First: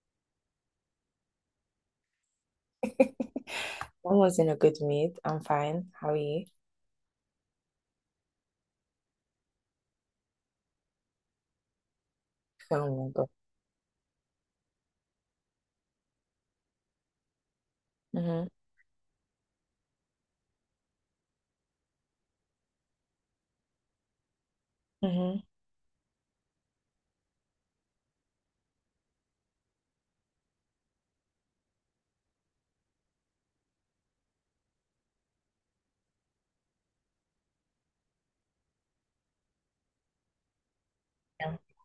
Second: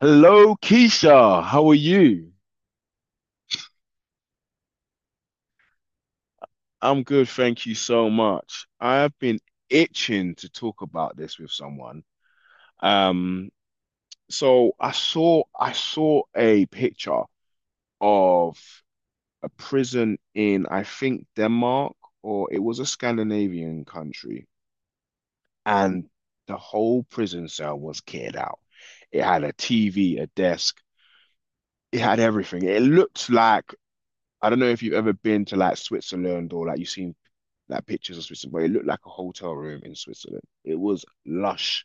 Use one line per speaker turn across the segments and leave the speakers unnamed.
Hello, Keisha. How are you?
I was in a good mood. I'm fine. How are you?
I'm good, thank you so much. I have been itching to talk about this with someone.
Oh my God.
Um, so I saw a picture
Mm-hmm.
of a prison in I think Denmark or it was a Scandinavian country,
Mm-hmm.
and the whole prison cell was kitted out. It had a TV, a desk, it had everything. It looked like I don't know if you've ever been to like Switzerland or like you've seen like pictures of Switzerland, but it looked like a hotel room in Switzerland. It was
Yeah.
lush.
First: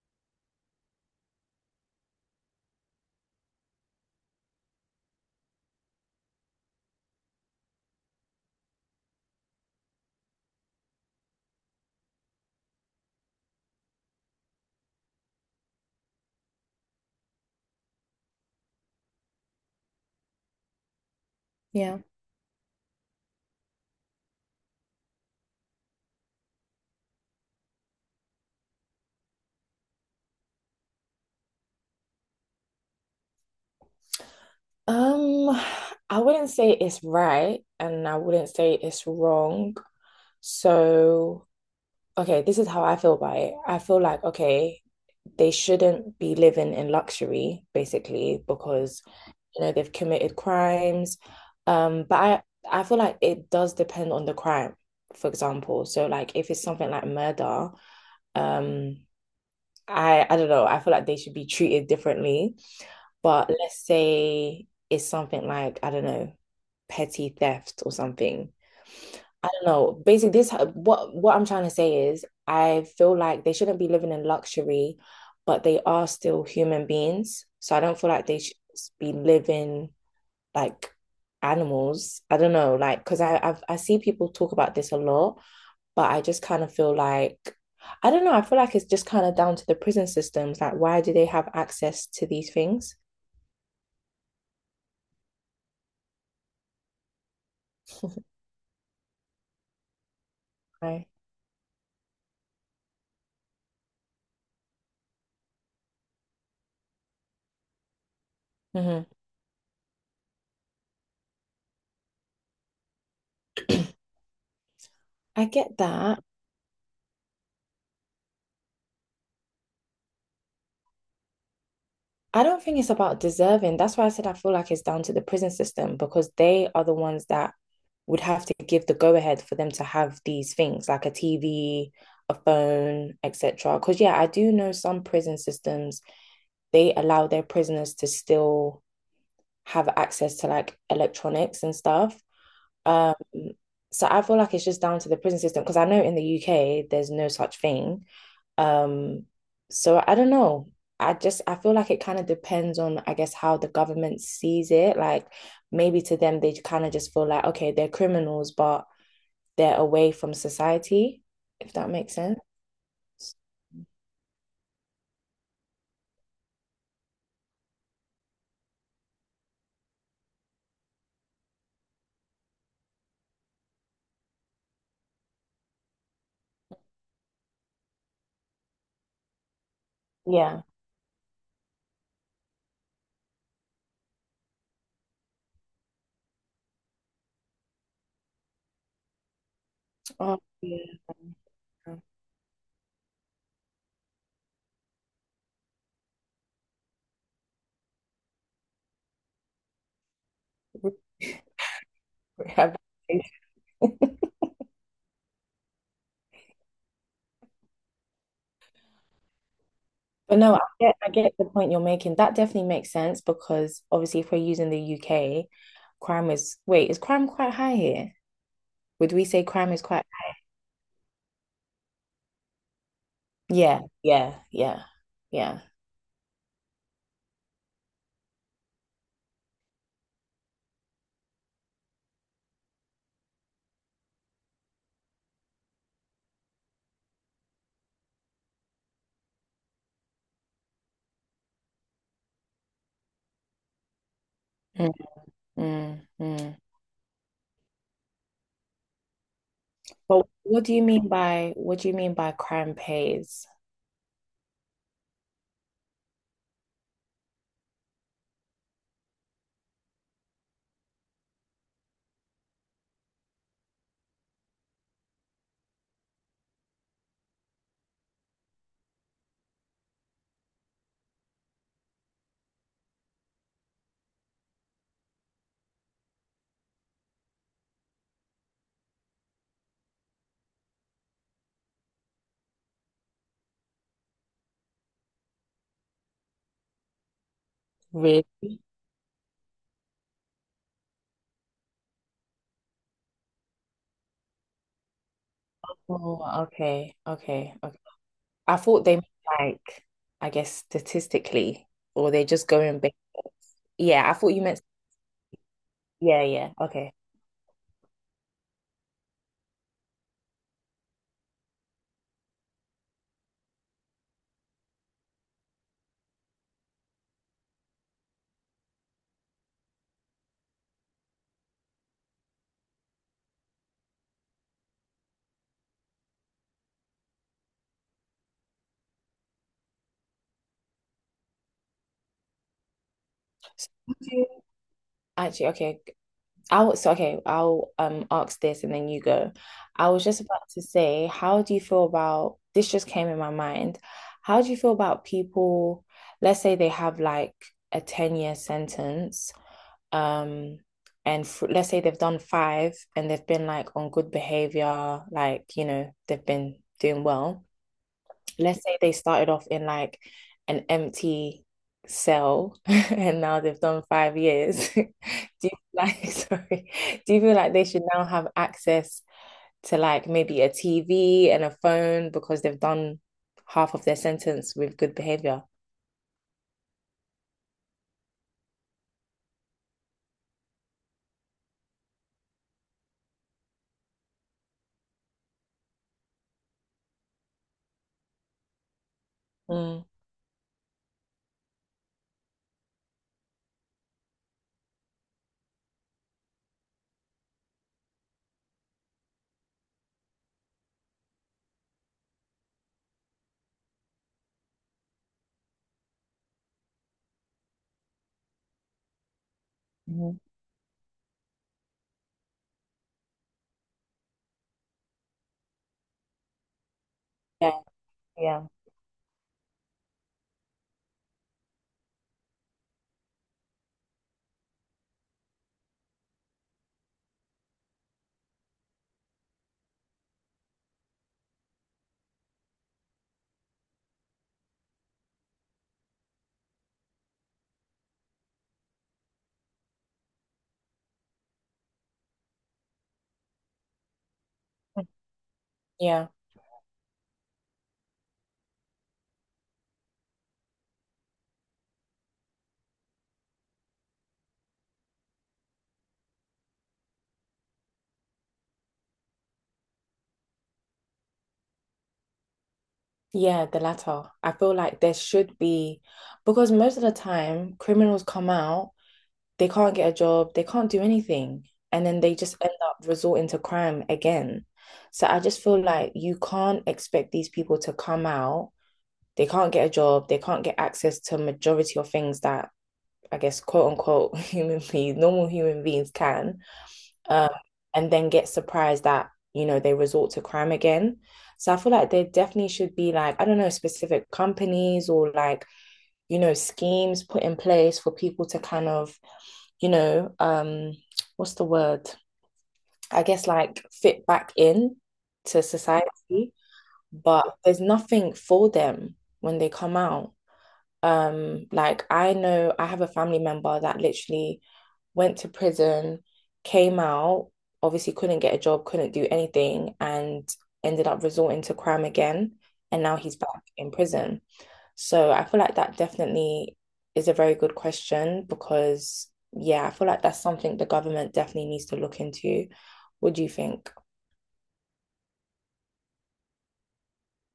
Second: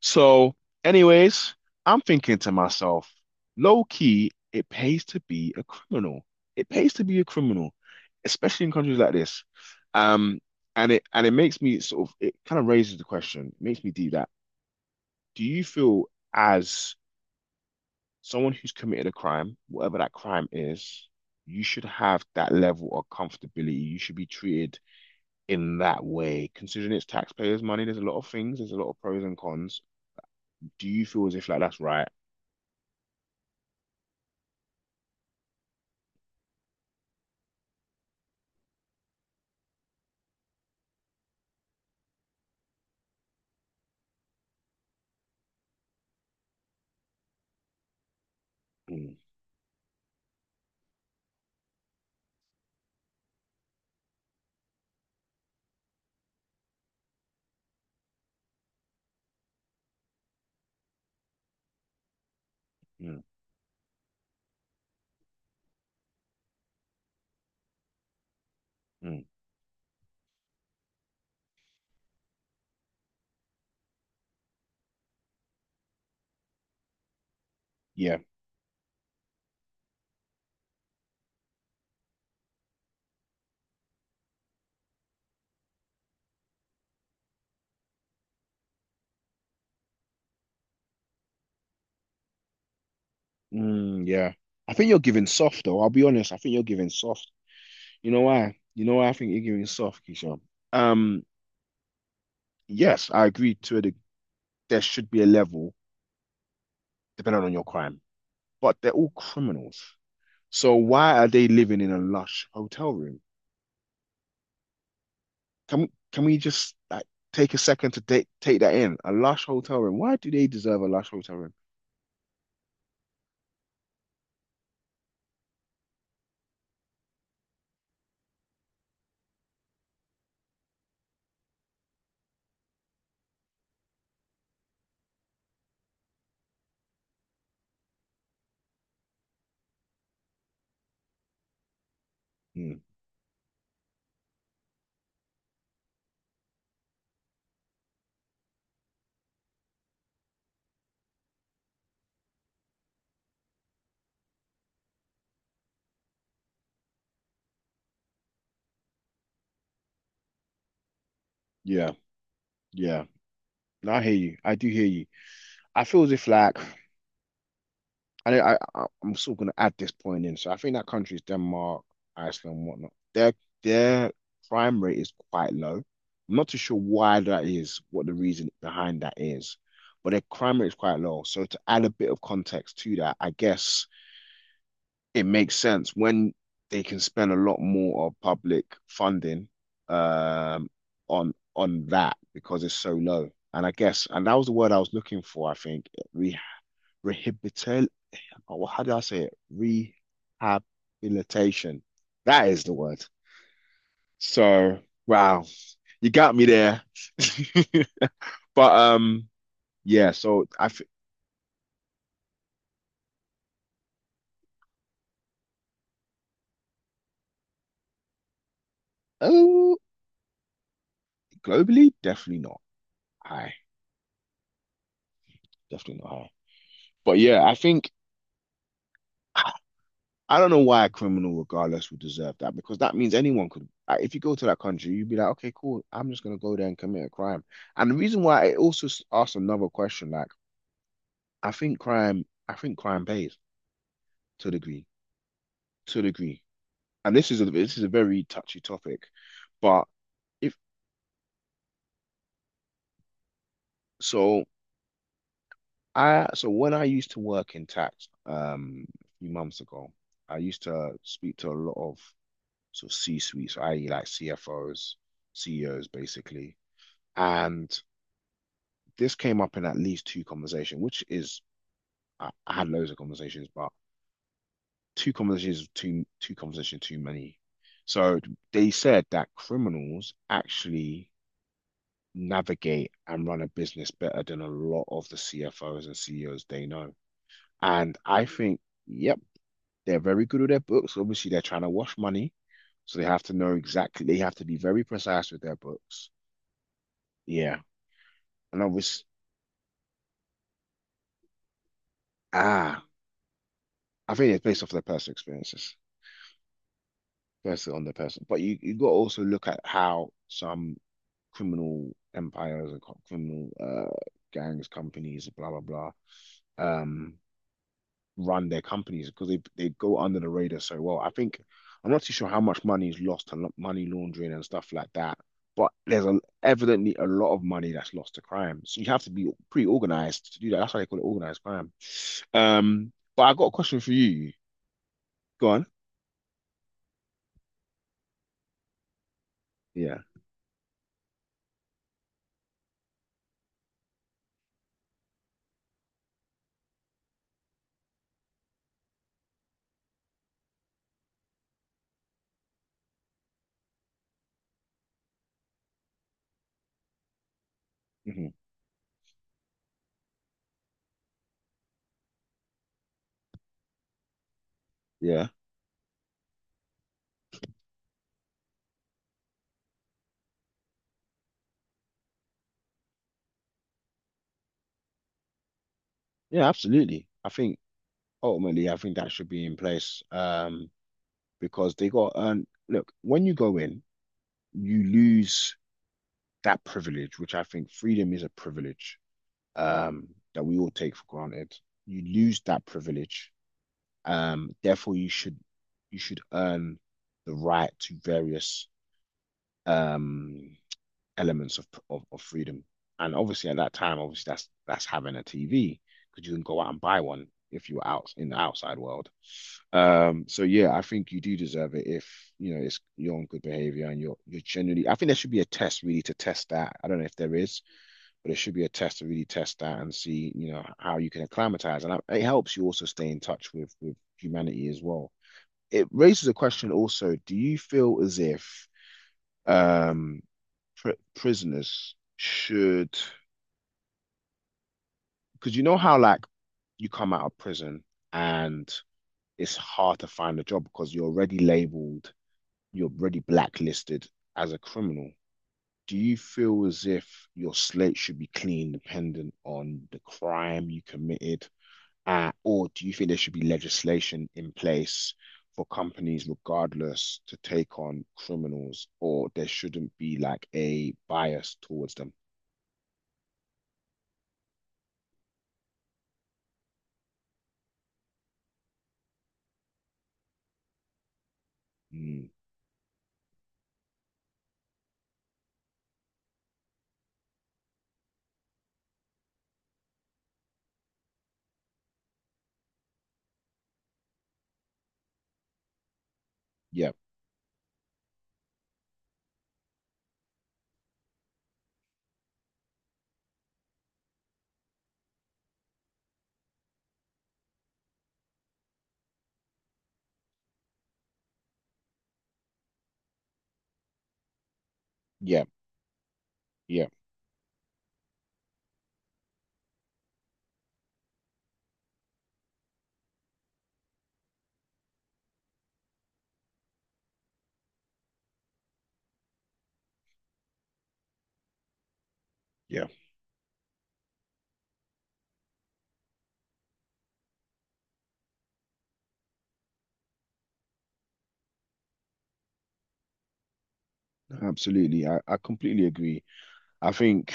So, anyways, I'm thinking to myself, low key, it pays to be a criminal. It pays to be a criminal, especially in countries like this. Um, and it makes me sort of it kind of raises the question, makes me do that. Do you feel as someone who's committed a crime, whatever that crime is, you should
Yeah.
have that level of comfortability. You should be treated in that way, considering it's taxpayers' money, there's a lot of things, there's a lot of pros and cons. Do you feel as if like that's right?
Um, I wouldn't say it's right and I wouldn't say it's wrong. So, okay, this is how I feel about it. I feel like, okay, they shouldn't be living in luxury, basically, because,
Mm,
they've committed crimes. Um, but I, I feel like it does depend on the crime, for example. So, like, if it's something like murder, um, I don't know. I feel like they should be treated differently.
mm,
But let's say it's something like, I don't know, petty theft or something.
mm.
I don't know. Basically, this what I'm trying to say is I feel like they shouldn't be living in luxury, but they are still human beings. So I don't feel
Yeah.
like they should be living like animals. I don't know, like because I see people talk about this a lot, but I just kind of feel like, I don't know, I feel like it's just kind of down to the prison systems. Like, why do they have access to these things?
Mm, yeah. I think you're giving soft though. I'll be honest. I think you're giving soft. You know why? You know why I think you're giving soft, Keisha?
Right.
Um, yes, I agree to it. There should be a level depending on your crime, but they're
Mhm.
all criminals. So why are they living in a lush hotel room?
I get
Can
that.
can we just like take a second to take that in? A lush hotel room. Why do they deserve a lush hotel room?
I don't think it's about deserving. That's why I said I feel like it's down to the prison system because they are the ones that would have to give the go ahead for them to have these things like a TV, a phone, etc. Because, yeah, I do know some prison systems, they allow their prisoners to still have access to like electronics and stuff.
Hmm.
Um, so I feel like it's just down to the prison system because I know in the UK there's no such thing. Um, so I don't know. I just I feel like it kind of depends on, I guess, how the government sees it. Like maybe to them they kind of just feel like, okay, they're criminals, but they're away from society, if that
Yeah,
makes sense.
yeah. No, I hear you. I do hear you. I feel as if like I know I'm still gonna add this point in. So I think that countries Denmark, Iceland, whatnot. Their crime rate is quite low. I'm not too sure why that is, what the reason behind that is, but their crime
Yeah.
rate is quite low. So to add a bit of context to that, I guess it makes sense when they can spend a lot more of public funding
Oh,
um
yeah.
on that because it's so low. And I guess, and that was the word I was looking for, I think. Re Rehabilitation. Or how do I say it? Rehabilitation. That is the
Have
word. So, wow, you got me there. But Yeah,
But
so
no, I
I think
get I get the point you're making. That definitely makes sense because obviously if we're using the UK, crime is wait, is crime quite high here? Would we say crime
oh
is quite
globally, definitely not high.
yeah, yeah, yeah, yeah.
Definitely not high. But yeah, I think I don't know why a criminal, regardless, would deserve that because that means anyone could. If you go to that country, you'd be like, okay, cool. I'm just gonna go there and commit a crime. And the reason why it also asks another question, like I think crime pays to a degree,
Mm,
to a
mm,
degree.
mm.
And this is a very touchy topic, but
But
if
what do you mean by crime pays?
so, I so when I used to work in tax, a few months ago, I used to speak to a lot of sort of C-suites, i.e., like CFOs, CEOs, basically, and this came up in at least two conversation, which is I had loads of conversations, but two conversations too many. So they said that criminals actually navigate and run a business better than a lot of the CFOs and CEOs they know. And
Really?
I think, yep, they're very good with their books. Obviously, they're trying to wash money, so they have to know exactly. They have to be very precise with their books.
Oh, okay, okay,
Yeah,
okay. I
and
thought they
obviously,
meant like I guess statistically, or they just go in
ah,
big. Yeah, I
I
thought
think it's
you meant
based off their personal experiences.
yeah, yeah, okay.
Firstly on the person, but you got to also look at how some criminal empires and co- criminal gangs, companies, blah blah blah, um, run their companies because they go under the radar so well. I think I'm not too sure how much money is lost and money laundering and stuff like that, but there's a, evidently a lot of money that's lost to crime. So you have to be pretty organized to do that. That's why they call it organized crime. But I got a
So
question for
do you-
you.
Actually,
Go on.
okay. I'll ask this and then you go. I
Yeah.
was just about to say, how do you feel about this just came in my mind. How do you feel about people, let's say they have like a 10-year sentence, um, and f let's say they've done five and they've been like on good behavior, like, you know, they've been doing well
hmm
let's say they started off in like an empty cell and now they've done 5 years. Do
Yeah.
you like, sorry, do you feel like they should now have access to like maybe a TV and a phone because they've done half of their sentence with good behavior?
Yeah, absolutely. I think ultimately, I think that should be in place because they got to earn. Look, when you go in, you lose that privilege, which I think freedom is a privilege
Mm.
um, that we all take for granted. You lose that privilege, therefore you should earn the right to various um, elements of, of freedom. And obviously, at that time, obviously that's having a TV because you can go out and buy one if you're out in the outside world.
Mhm.
So yeah, I think you do deserve it if you know it's you're on good behavior and you're genuinely. I think there should be a test really to test that. I don't know if there
Yeah,
is, but there
yeah,
should be a test to really test that and see you know how you can acclimatize. And it helps you also stay in touch with humanity as well. It raises a question also: do you feel as if um pr prisoners should? Because you know how like you come out of prison and it's hard to find a job because you're already labeled you're already blacklisted as a criminal. Do
yeah.
you feel as if your slate should be clean, dependent on the crime you committed, or do you think there should be legislation in place for companies, regardless, to take on criminals, or there shouldn't be like a bias towards them?
Yeah, the latter. I feel like there should be, because most of the time, criminals come out, they can't get a job, they can't do anything, and then they
Mm,
just end up resorting to crime again. So I just feel like you can't expect these people to come out, they can't get a job, they can't get access to majority of things that I guess quote unquote human beings, normal human beings can
yeah,
um, and then get surprised that, you know, they resort to crime again. So I feel like there definitely should be like, I don't know, specific companies or like, you know, schemes put in place for people to kind of, you know, what's the word? I guess like fit back in to
yeah,
society,
yeah,
but there's nothing for them when they come out. Like I know I have a family member that literally went to prison, came out, obviously couldn't get a job, couldn't do anything, and ended up resorting to crime again. And
yeah.
now he's back in prison. So I feel like that definitely is a very good question because, yeah, I feel like that's something the government definitely needs to look into. What do you think?
Absolutely. I completely agree. I think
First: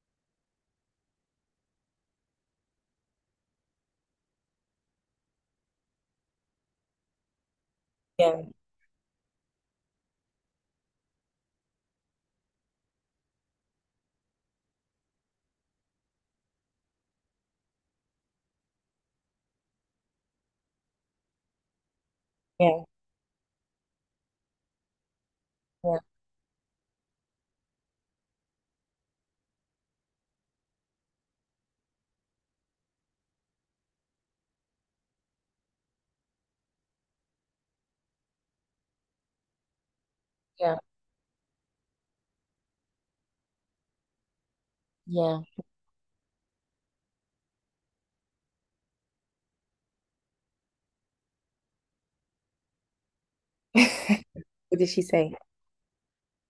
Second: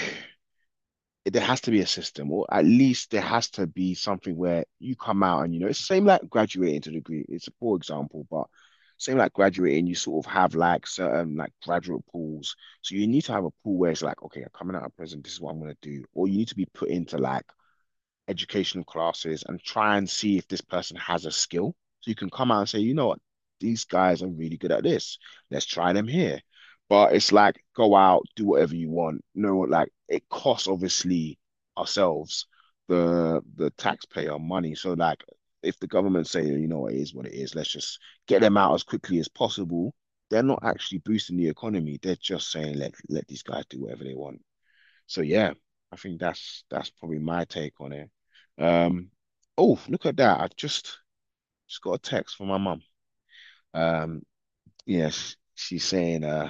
there has to be a system, or at least there has to be something where you come out and, you know, it's the same like graduating to degree. It's a poor example,
Yeah,
but same like graduating, you sort of have like certain like graduate pools. So you need to have a pool where it's like, okay, I'm coming out of prison, this is what I'm going to do. Or you need to be put into like educational classes and try and see if this person has a skill. So you can come out and say,
yeah,
you know what, these guys are really good at this. Let's try
yeah,
them here. But it's like go out, do whatever you want. No, like it costs obviously ourselves the taxpayer money. So like if the government say, you know it is what it is, let's just get them out as quickly as possible. They're not
yeah,
actually boosting the economy. They're just saying let these guys do whatever they want. So
yeah.
yeah, I think that's probably my take on it. Um, oh, look at that. I just got a text from my mum. Um,
What did she say?
yes, she's saying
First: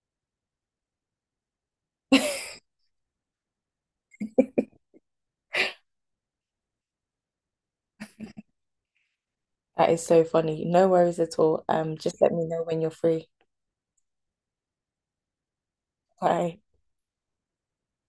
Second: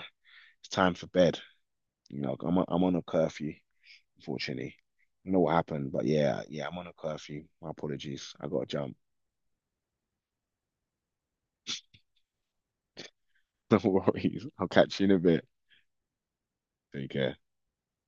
it's time for bed. You know, I'm on a curfew, unfortunately. I don't know what happened, but I'm on a curfew. My apologies. I gotta jump.
That is so funny. No worries at all. Just let me know when you're free.
No worries. I'll catch you in a bit.
Bye.
Take care.